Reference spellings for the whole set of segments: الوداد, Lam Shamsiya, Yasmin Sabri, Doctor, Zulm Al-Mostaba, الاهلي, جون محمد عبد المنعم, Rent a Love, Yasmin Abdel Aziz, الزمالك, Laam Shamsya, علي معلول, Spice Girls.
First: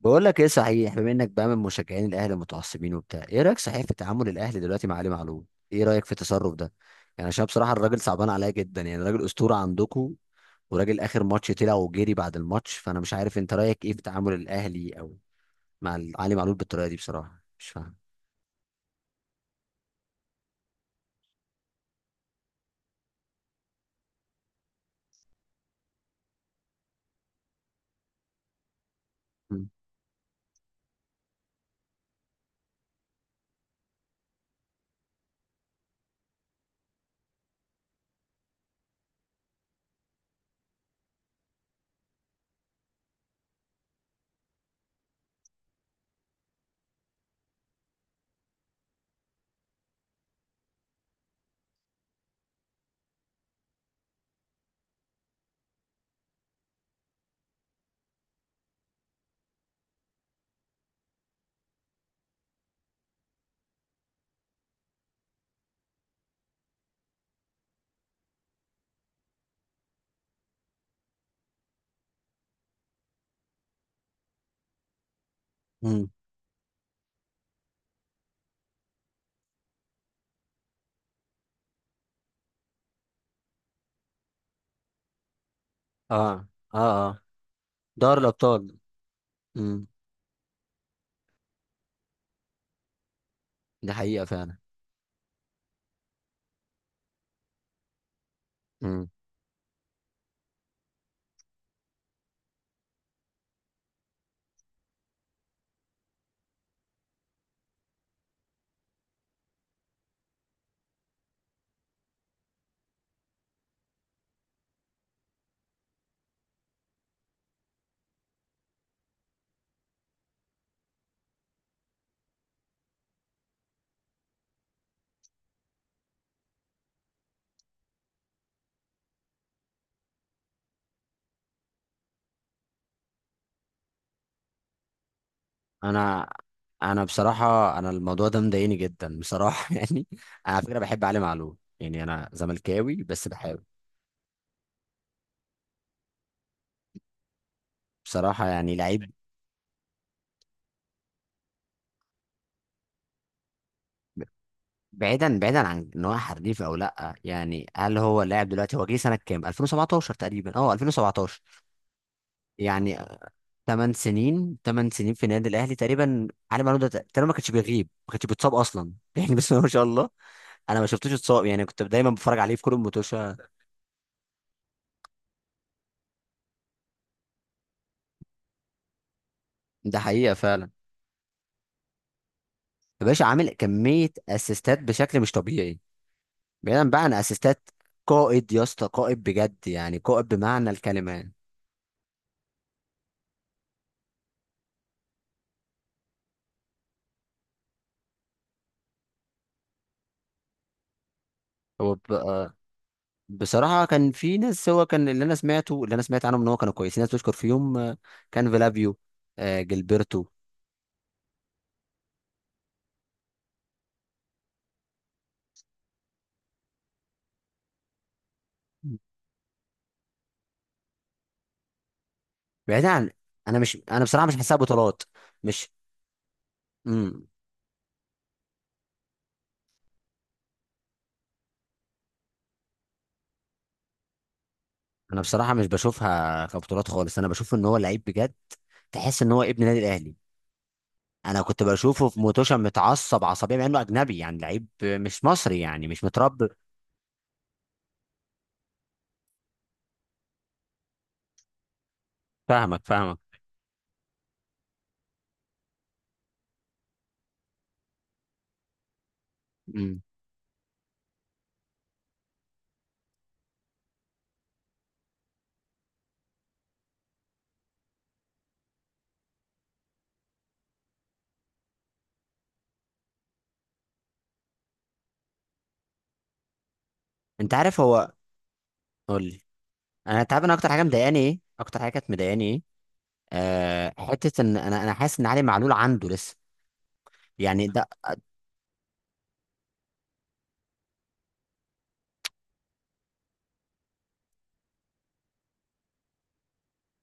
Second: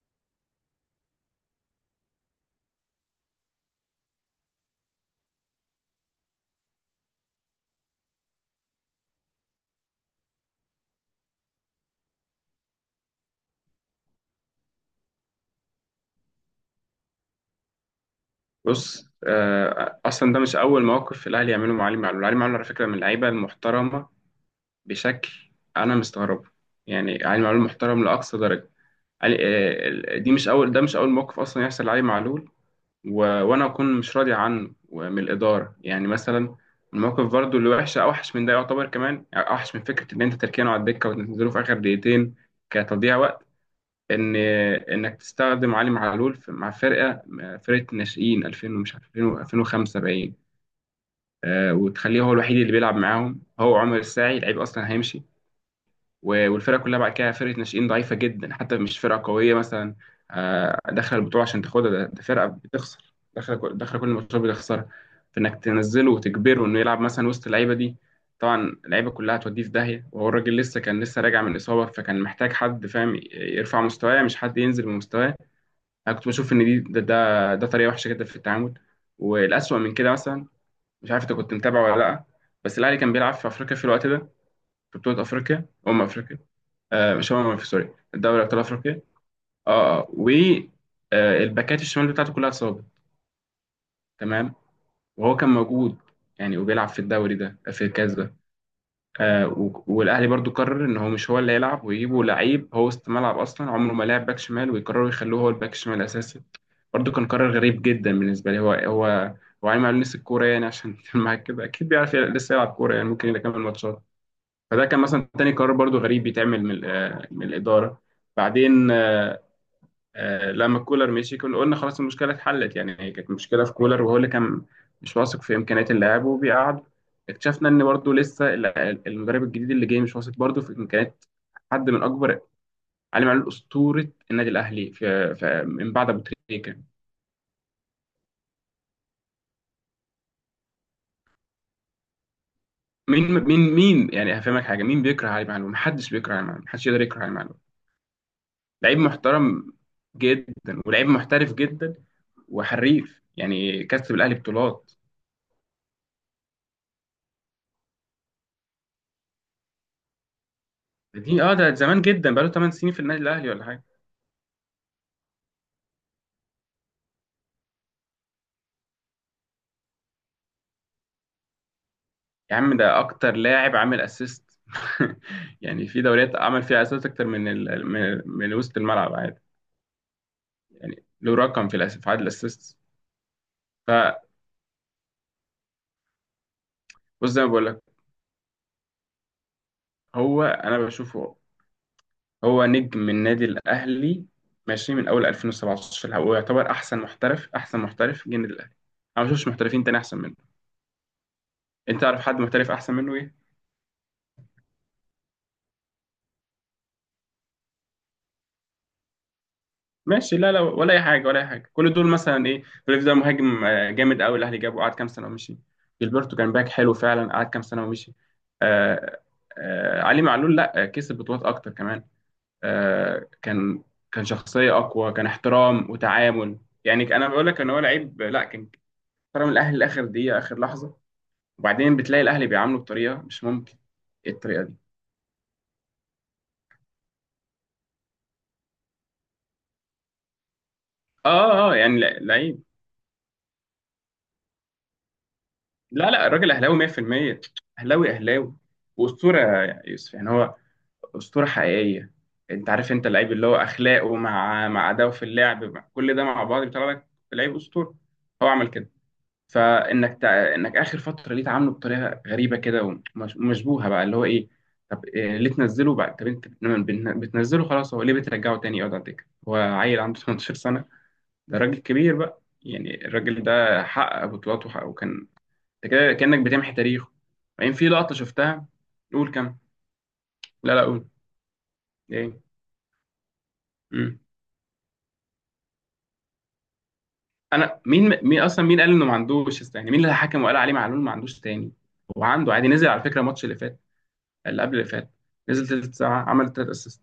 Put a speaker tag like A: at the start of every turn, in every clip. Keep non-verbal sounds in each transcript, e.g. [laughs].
A: بقول لك ايه صحيح. بما انك بقى من مشجعين الاهلي المتعصبين وبتاع، ايه رايك صحيح في تعامل الاهلي دلوقتي مع علي معلول؟ ايه رايك في التصرف ده؟ يعني عشان بصراحه الراجل صعبان عليا جدا، يعني راجل اسطوره عندكم، وراجل اخر ماتش طلع وجري بعد الماتش. فانا مش عارف انت رايك ايه في تعامل الاهلي او مع علي معلول بالطريقه دي، بصراحه مش فاهم.
B: بص، اصلا ده مش اول موقف في الاهلي يعمله مع علي معلول. علي معلول على فكره من اللعيبه المحترمه بشكل. انا مستغربه، يعني علي معلول محترم لاقصى درجه. علي آه، دي مش اول ده مش اول موقف اصلا يحصل لعلي معلول و... وانا اكون مش راضي عنه ومن الاداره يعني. مثلا الموقف برضو اللي وحش اوحش من ده يعتبر، كمان يعني اوحش من فكره ان انت تركينه على الدكه وتنزله في اخر دقيقتين كتضييع وقت. ان انك تستخدم علي معلول مع فرقه ناشئين 2000، ومش عارف 2005 باين، وتخليه هو الوحيد اللي بيلعب معاهم. هو عمر الساعي لعيب اصلا هيمشي، والفرقه كلها بعد كده فرقه ناشئين ضعيفه جدا، حتى مش فرقه قويه مثلا داخله البطوله عشان تاخدها. ده فرقه بتخسر، داخله كل ماتشات بتخسرها. فانك تنزله وتجبره انه يلعب مثلا وسط اللعيبه دي، طبعا اللعيبه كلها هتوديه في داهيه. وهو الراجل لسه كان لسه راجع من اصابه، فكان محتاج حد فاهم يرفع مستواه مش حد ينزل بمستواه.
A: امم.
B: انا كنت بشوف ان ده طريقه وحشه جدا في التعامل. والاسوأ من كده مثلا، مش عارف انت كنت متابع ولا لا، بس الاهلي كان بيلعب في افريقيا في الوقت ده، في بطوله افريقيا، افريقيا.
A: اه اه. اه،
B: مش افريقيا، سوري،
A: دار
B: الدوري ابطال
A: الابطال.
B: افريقيا.
A: امم.
B: اه اه و آه، الباكات الشمال بتاعته كلها اتصابت،
A: دي حقيقه
B: تمام؟
A: فعلا.
B: وهو كان موجود يعني، وبيلعب في الدوري ده في الكاس ده. والاهلي برضو قرر ان هو مش هو اللي هيلعب، ويجيبوا لعيب هو وسط ملعب اصلا عمره ما لعب باك شمال، ويقرروا يخلوه هو الباك الشمال الاساسي. برضه كان قرار غريب جدا بالنسبه لي. هو عايم على نفس الكوره يعني، عشان [laughs] معاك كده اكيد بيعرف لسه يلعب كوره يعني، ممكن يكمل ماتشات. فده كان مثلا تاني قرار برضه غريب بيتعمل من من الاداره. بعدين، لما كولر مشي كنا قلنا خلاص المشكله اتحلت، يعني هي كانت مشكله في كولر وهو اللي كان مش واثق في امكانيات اللاعب وبيقعد. اكتشفنا ان برضه لسه المدرب الجديد اللي جاي مش واثق برضه في امكانيات حد من اكبر. علي معلول اسطوره النادي الاهلي من بعد ابو
A: انا
B: تريكه.
A: انا بصراحه انا الموضوع ده مضايقني جدا بصراحه [laughs] يعني. انا على فكره بحب علي معلول، يعني انا زملكاوي بس
B: مين مين
A: بحب
B: مين يعني، هفهمك حاجه، مين بيكره علي معلول؟ محدش بيكره علي معلول، محدش يقدر يكره علي معلول.
A: بصراحه، يعني
B: لعيب
A: لعيب.
B: محترم جدا، ولعيب محترف جدا وحريف، يعني كسب الاهلي بطولات.
A: بعيدا، بعيدا عن ان هو حريف او لا، يعني هل هو لاعب دلوقتي؟ هو جه سنه كام، 2017 تقريبا، اه 2017.
B: دي اه ده زمان جدا، بقاله 8 سنين
A: يعني
B: في النادي الاهلي ولا حاجه.
A: 8 سنين، 8 سنين في النادي الاهلي تقريبا. علي معلول ده تقريبا ما كانش بيغيب، ما كانش بيتصاب اصلا [laughs] يعني، بس ما شاء الله. انا ما شفتوش اتصاب يعني، كنت دايما بتفرج عليه
B: يا
A: في كل
B: عم ده
A: الماتشات.
B: اكتر لاعب عامل اسيست [laughs] يعني في دوريات عمل فيها اسيست اكتر من وسط الملعب عادي،
A: ده حقيقه فعلا.
B: يعني له رقم في عدد الاسيست.
A: يا باشا عامل كمية
B: فبص،
A: اسيستات بشكل مش طبيعي. بعيدا بقى عن
B: زي ما بقول
A: اسيستات،
B: لك،
A: قائد يا اسطى، قائد بجد يعني، قائد
B: هو
A: بمعنى
B: انا
A: الكلمة يعني.
B: بشوفه هو نجم النادي الأهلي، ماشي؟ من أول 2017 هو يعتبر أحسن محترف جه النادي الأهلي. أنا ما شفتش محترفين تاني أحسن منه.
A: هو
B: أنت
A: ب-
B: تعرف حد
A: آه،
B: محترف أحسن منه إيه؟
A: بصراحة كان في ناس، هو كان اللي انا سمعته، اللي انا سمعت عنهم ان هو كانوا كويسين، ناس بتشكر فيهم كان فيلافيو، جilberto.
B: ماشي، لا ولا أي حاجة، ولا أي حاجة. كل دول مثلا إيه، ريف ده مهاجم جامد أوي، الأهلي جابه قعد كام سنة ومشي. جilberto كان باك حلو فعلا، قعد كام سنة ومشي. آه علي معلول لا، كسب بطولات أكتر كمان.
A: بعيدا عن،
B: آه
A: انا مش
B: كان
A: انا
B: كان
A: بصراحة مش حاسسها
B: شخصية
A: بطولات.
B: أقوى، كان
A: مش،
B: احترام وتعامل يعني.
A: امم،
B: أنا بقول لك إن هو لعيب، لا كان خرج من الاهلي لاخر دقيقه اخر لحظه، وبعدين بتلاقي الاهلي بيعامله بطريقه مش ممكن. ايه الطريقه دي؟
A: انا بصراحة مش بشوفها كبطولات خالص. انا بشوف ان هو لعيب بجد، تحس ان هو ابن النادي الاهلي. انا كنت بشوفه في موتوشا
B: لعيب،
A: متعصب عصبيه، مع انه اجنبي يعني، لعيب مش مصري يعني، مش
B: لا لا،
A: متربي.
B: الراجل اهلاوي 100%، اهلاوي اهلاوي. واسطوره يا يوسف، يعني هو اسطوره حقيقيه. انت
A: فاهمك
B: عارف، انت
A: فاهمك.
B: اللعيب اللي هو اخلاقه مع اداؤه في اللعب، مع كل ده مع بعض بيطلع لك لعيب اسطوره. هو عمل كده،
A: امم.
B: فانك انك اخر فتره ليه تعامله بطريقه غريبه كده ومشبوهه بقى، اللي هو ايه. طب إيه؟ ليه تنزله بقى؟ طب انت بتنزله خلاص، هو ليه بترجعه تاني يقعد على الدكه؟ هو عيل عنده 18 سنه؟ ده راجل كبير بقى، يعني الراجل ده حقق بطولات وحقق وكان، انت كده كانك بتمحي تاريخه.
A: انت
B: بعدين
A: عارف
B: في
A: هو،
B: لقطه شفتها.
A: قول
B: قول
A: لي.
B: كم.
A: انا، انت عارف انا اكتر
B: لا
A: حاجه
B: لا قول،
A: مضايقاني ايه، اكتر حاجه كانت
B: ايه.
A: مضايقاني ايه؟ آه،
B: مم.
A: حته ان انا حاسس ان علي معلول عنده لسه، يعني.
B: انا، مين اصلا، مين قال انه ما عندوش يعني مين اللي حكم وقال عليه معلول ما عندوش تاني؟ هو عنده عادي، نزل على فكره الماتش اللي فات، اللي قبل اللي فات، نزل تلت ساعه عمل تلت اسيست.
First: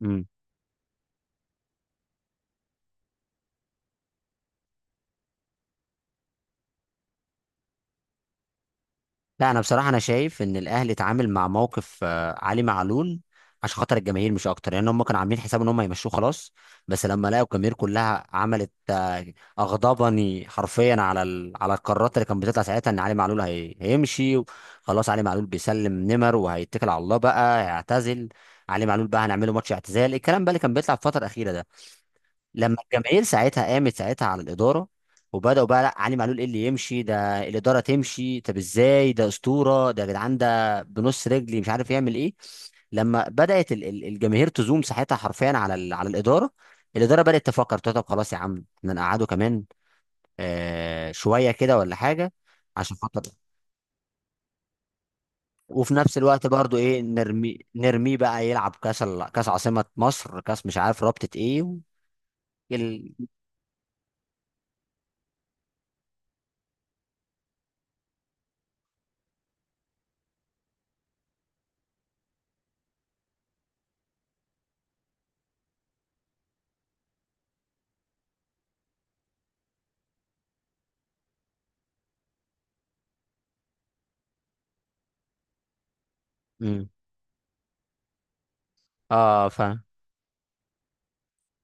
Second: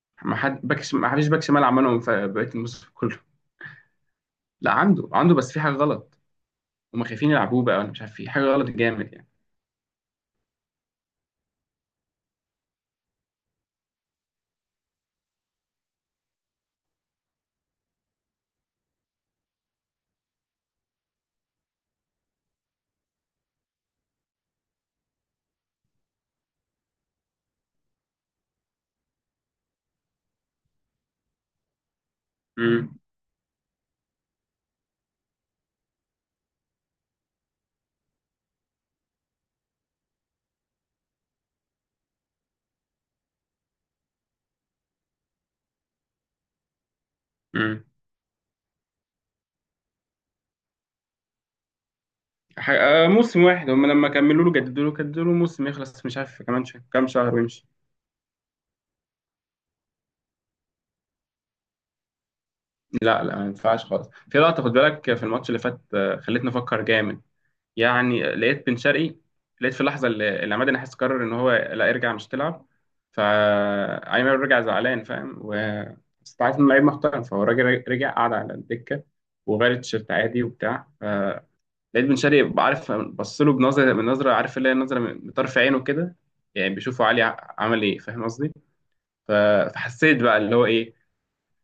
A: ده
B: ما حد ما فيش باك شمال عملهم في بقيه الموسم كله. لا عنده، عنده، بس في حاجه غلط، هم خايفين يلعبوه بقى. انا مش عارف في حاجه غلط جامد يعني.
A: لا، انا بصراحه انا شايف ان الاهلي اتعامل مع موقف علي معلول عشان خاطر الجماهير، مش اكتر. لان هم كانوا عاملين حساب ان هم هيمشوه خلاص، بس لما لقوا الجماهير كلها عملت اغضبني حرفيا على ال... على القرارات اللي كانت بتطلع ساعتها ان علي معلول هي... هيمشي. خلاص علي معلول بيسلم نمر وهيتكل على الله بقى، هيعتزل. علي معلول بقى هنعمله ماتش اعتزال، الكلام بقى اللي كان بيطلع في الفتره الاخيره ده. لما
B: امم،
A: الجماهير ساعتها قامت ساعتها على الاداره، وبداوا بقى لا، علي معلول ايه اللي يمشي ده؟ الاداره تمشي. طب ازاي ده اسطوره، ده يا جدعان ده بنص رجلي، مش عارف يعمل ايه. لما بدات الجماهير تزوم ساعتها حرفيا على على الاداره، الاداره بدات تفكر
B: امم،
A: تقول طب خلاص يا عم احنا نقعده كمان آه شويه كده ولا حاجه. عشان خاطر،
B: موسم واحد هم لما كملوا له، جددوا له، جددوا له موسم
A: وفي
B: يخلص مش
A: نفس
B: عارف
A: الوقت
B: كمان
A: برضو، ايه،
B: كام شهر
A: نرمي
B: ويمشي.
A: نرميه بقى يلعب كاس كاس عاصمه مصر، كاس مش عارف رابطه ايه و... ال...
B: لا لا ما ينفعش خالص. في لقطه خد بالك في الماتش اللي فات خلتني افكر جامد، يعني لقيت بن شرقي، لقيت في اللحظه اللي عماد النحاس قرر ان هو لا يرجع مش تلعب، فايمن رجع زعلان فاهم. بس أنت عارف انه لعيب محترم، فهو الراجل رجع قعد على الدكه وغير التيشيرت عادي وبتاع، فلقيت بن شرقي عارف بص له بنظره، من نظره، عارف اللي هي نظره من طرف عينه كده، يعني
A: مم.
B: بيشوفوا علي عمل ايه، فاهم قصدي؟ ف-
A: اه فاهم.
B: فحسيت بقى اللي هو ايه،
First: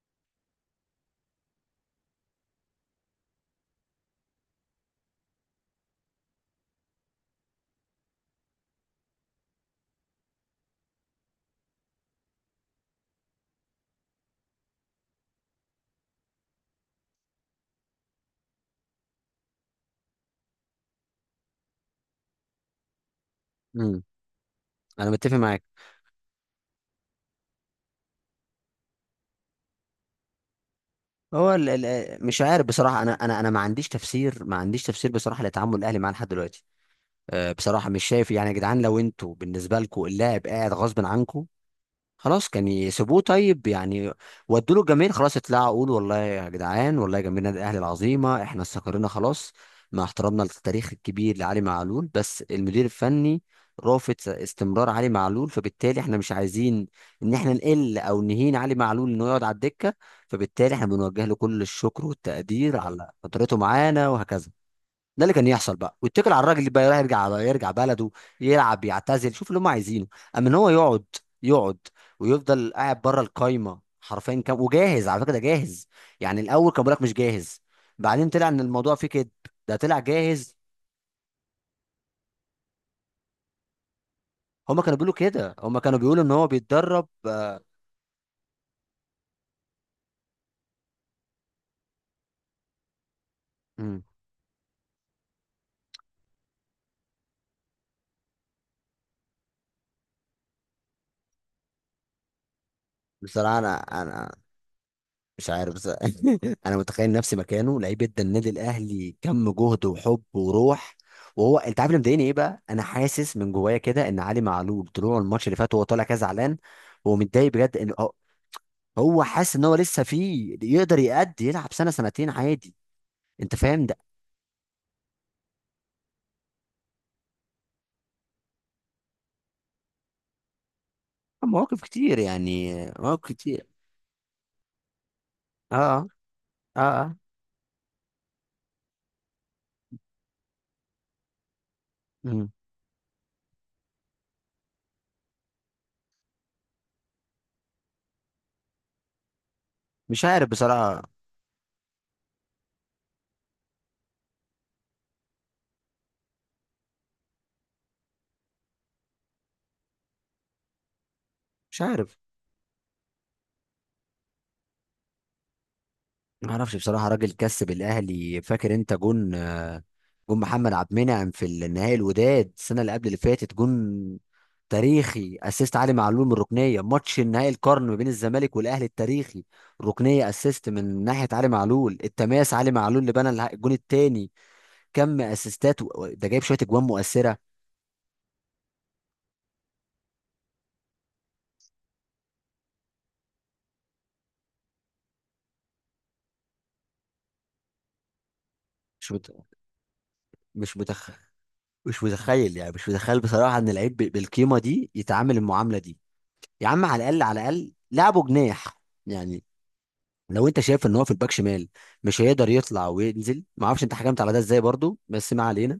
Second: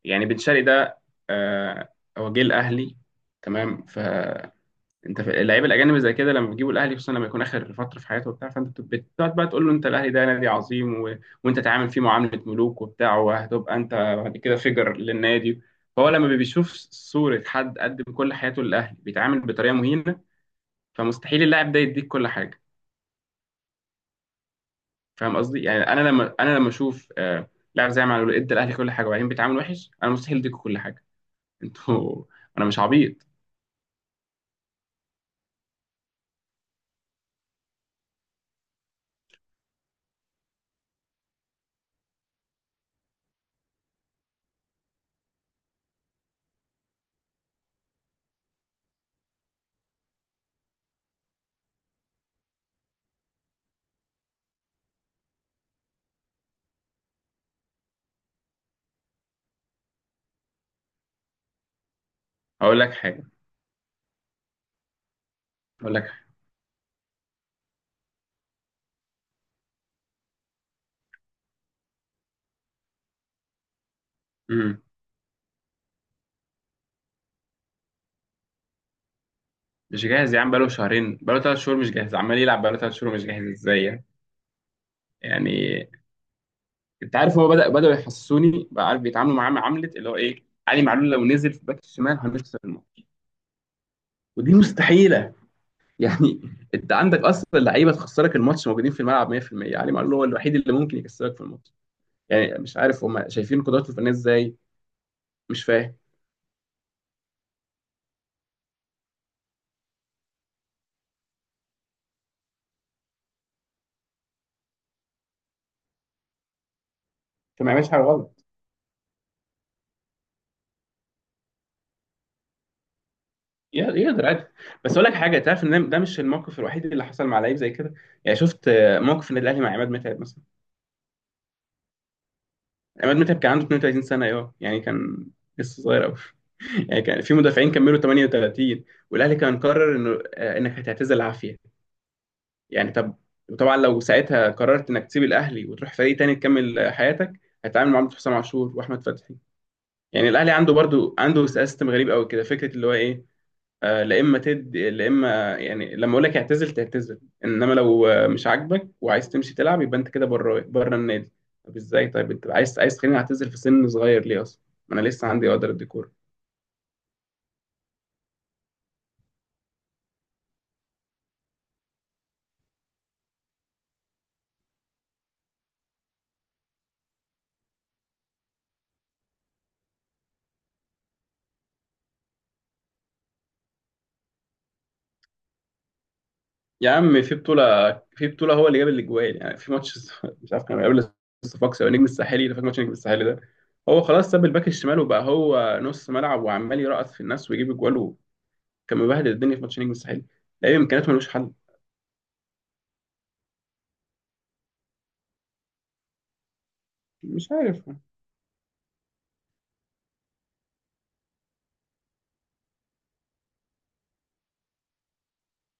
B: يعني بن شرقي ده، آه، هو جه الاهلي تمام. انت في اللعيبه الاجانب زي كده لما بيجيبوا الاهلي، خصوصا لما يكون اخر فتره في حياته وبتاع، فانت بتقعد بقى تقول له انت الاهلي ده نادي عظيم وانت تعامل فيه معامله ملوك وبتاع، وهتبقى انت بعد كده فيجر للنادي. فهو لما بيشوف صوره حد قدم كل حياته للاهلي بيتعامل بطريقه مهينه، فمستحيل اللاعب ده يديك كل حاجه.
A: انا متفق
B: فاهم قصدي؟
A: معاك.
B: يعني انا لما، اشوف لاعب زي معلول ادى الاهلي كل حاجه، وبعدين بيتعامل وحش، انا مستحيل اديكوا كل حاجه.
A: هو ال
B: انتوا
A: ال مش
B: [laughs] انا
A: عارف
B: مش
A: بصراحه، انا
B: عبيط.
A: انا انا ما عنديش تفسير، ما عنديش تفسير بصراحه لتعامل الاهلي معاه لحد دلوقتي. أه بصراحه مش شايف. يعني يا جدعان لو انتوا بالنسبه لكم اللاعب قاعد غصب عنكم، خلاص كان يسيبوه طيب يعني. ودوا له الجماهير خلاص، اطلعوا قولوا والله يا جدعان، والله جماهير النادي الاهلي العظيمه احنا استقرينا خلاص مع احترامنا للتاريخ الكبير لعلي معلول، بس المدير الفني رافض استمرار علي معلول، فبالتالي احنا مش عايزين ان احنا نقل او نهين علي معلول انه يقعد على الدكه، فبالتالي احنا بنوجه له كل الشكر والتقدير
B: هقول لك
A: على
B: حاجه.
A: فترته معانا وهكذا. ده اللي كان يحصل
B: هقول
A: بقى،
B: لك
A: ويتكل على الراجل اللي بقى يروح يرجع على، يرجع بلده يلعب يعتزل، شوف اللي هم عايزينه. اما ان هو يقعد، يقعد ويفضل قاعد بره القايمه حرفيا، كام
B: حاجه.
A: وجاهز، على فكره ده جاهز. يعني الاول كان بيقول لك مش جاهز، بعدين طلع ان الموضوع فيه كده، ده طلع
B: مش جاهز يا عم؟
A: جاهز.
B: بقاله شهرين، بقاله ثلاث شهور مش جاهز، عمال يلعب بقاله ثلاث شهور مش جاهز ازاي يعني؟
A: هم كانوا بيقولوا كده، هم
B: يعني
A: كانوا بيقولوا ان هو بيتدرب.
B: انت عارف هو بدأوا يحسسوني بقى، عارف بيتعاملوا معاه معاملة اللي هو ايه، علي معلول لو نزل في باك الشمال هنخسر الماتش،
A: مم.
B: ودي مستحيلة يعني [laughs] انت عندك اصلا لعيبة تخسرك الماتش موجودين في الملعب 100%، علي معلول هو الوحيد اللي ممكن يكسبك في الماتش، يعني مش عارف هم
A: بصراحه
B: شايفين
A: انا
B: قدراته الفنية
A: انا
B: ازاي.
A: مش
B: مش
A: عارف بس
B: فاهم،
A: [laughs] انا متخيل نفسي مكانه، لعيب ادى النادي الاهلي كم جهد وحب وروح. وهو انت عارف اللي مضايقني ايه بقى، انا حاسس من جوايا كده ان علي معلول طلوع الماتش اللي فات وهو طالع كده زعلان، هو متضايق
B: فما
A: بجد،
B: يعملش
A: ان
B: حاجة
A: هو،
B: غلط.
A: هو حاسس ان هو لسه فيه، يقدر يأدي يلعب سنه سنتين عادي. انت فاهم ده؟
B: يقدر عادي. بس اقول لك حاجة، تعرف ان ده مش الموقف الوحيد اللي حصل مع لعيب زي كده؟ يعني شفت موقف النادي الاهلي مع عماد متعب مثلا؟
A: مواقف كتير يعني،
B: عماد
A: مواقف
B: متعب كان عنده
A: كتير.
B: 32 سنة، ايوه يعني كان
A: اه
B: لسه صغير قوي
A: اه
B: [laughs] يعني
A: اه.
B: كان في مدافعين كملوا 38. والاهلي كان قرر انه انك هتعتزل عافية،
A: مم.
B: يعني طب. وطبعا لو ساعتها قررت انك تسيب الاهلي وتروح فريق تاني تكمل حياتك، هتتعامل مع حسام عاشور واحمد فتحي.
A: مش
B: يعني
A: عارف
B: الاهلي عنده
A: بصراحه،
B: برضو، عنده سيستم غريب قوي كده، فكرة اللي هو ايه، لا اما تدي، لا اما يعني لما اقول لك اعتزل تعتزل، انما لو مش عاجبك وعايز تمشي تلعب يبقى انت كده بره، بره النادي. طب
A: مش
B: ازاي؟
A: عارف،
B: طيب انت عايز، عايز تخليني اعتزل في سن صغير ليه اصلا؟ ما انا لسه عندي، اقدر ادي كوره.
A: ما اعرفش بصراحه. راجل كسب الاهلي، فاكر انت جون جون محمد عبد المنعم في النهائي الوداد السنه اللي قبل اللي فاتت؟ جون تاريخي، اسيست علي معلول من الركنيه. ماتش النهائي القرن ما بين الزمالك والاهلي التاريخي، ركنيه اسيست من ناحيه علي معلول، التماس علي معلول اللي بنى الجون الثاني. كم اسيستات ده جايب شويه اجوان
B: يا عم
A: مؤثره.
B: في بطوله هو اللي جاب الاجوال، يعني في ماتش [laughs] مش عارف كان قبل الصفاقسي او نجم الساحلي، فاكر ماتش نجم الساحلي ده؟ هو خلاص ساب الباك الشمال وبقى هو نص ملعب، وعمال يرقص في الناس ويجيب اجوال وكان
A: مش
B: مبهدل
A: مت...
B: الدنيا في ماتش نجم الساحلي.
A: مش
B: لعيب
A: متخ...
B: امكانياته ملوش حل،
A: مش متخيل يعني، مش متخيل بصراحه ان لعيب بالقيمه دي يتعامل المعامله دي. يا عم على الاقل، على
B: مش
A: الاقل
B: عارف.
A: لعبه جناح يعني. لو انت شايف ان هو في الباك شمال مش هيقدر يطلع وينزل، ما اعرفش انت حكمت على ده ازاي برضو، بس ما علينا.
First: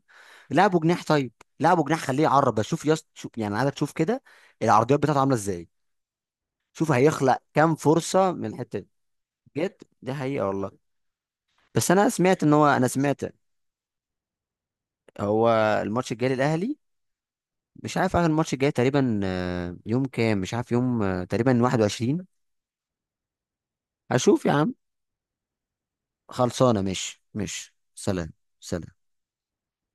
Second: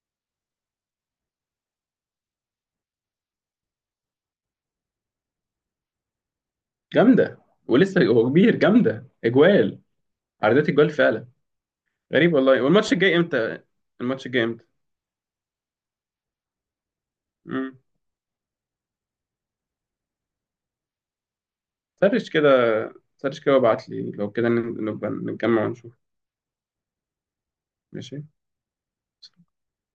A: لعبه جناح طيب، لعبه جناح، خليه يعرب شوف يس شوف، يعني عايزك تشوف كده العرضيات بتاعته عامله ازاي، شوف
B: جامده،
A: هيخلق كام
B: ولسه هو
A: فرصه من
B: كبير
A: الحته دي.
B: جامده
A: بجد
B: اجوال،
A: دي حقيقه
B: عرضات
A: والله.
B: اجوال فعلا.
A: بس انا
B: غريب
A: سمعت ان
B: والله.
A: هو، انا
B: والماتش الجاي
A: سمعت.
B: امتى؟ الماتش الجاي امتى؟
A: هو الماتش الجاي للاهلي،
B: امم،
A: مش عارف اخر الماتش الجاي تقريبا يوم كام، مش عارف يوم تقريبا 21.
B: سرش كده، سرش كده وابعت لي لو
A: هشوف
B: كده
A: يا عم،
B: نبقى نتجمع ونشوف.
A: خلصانه. مش
B: ماشي.
A: سلام. سلام.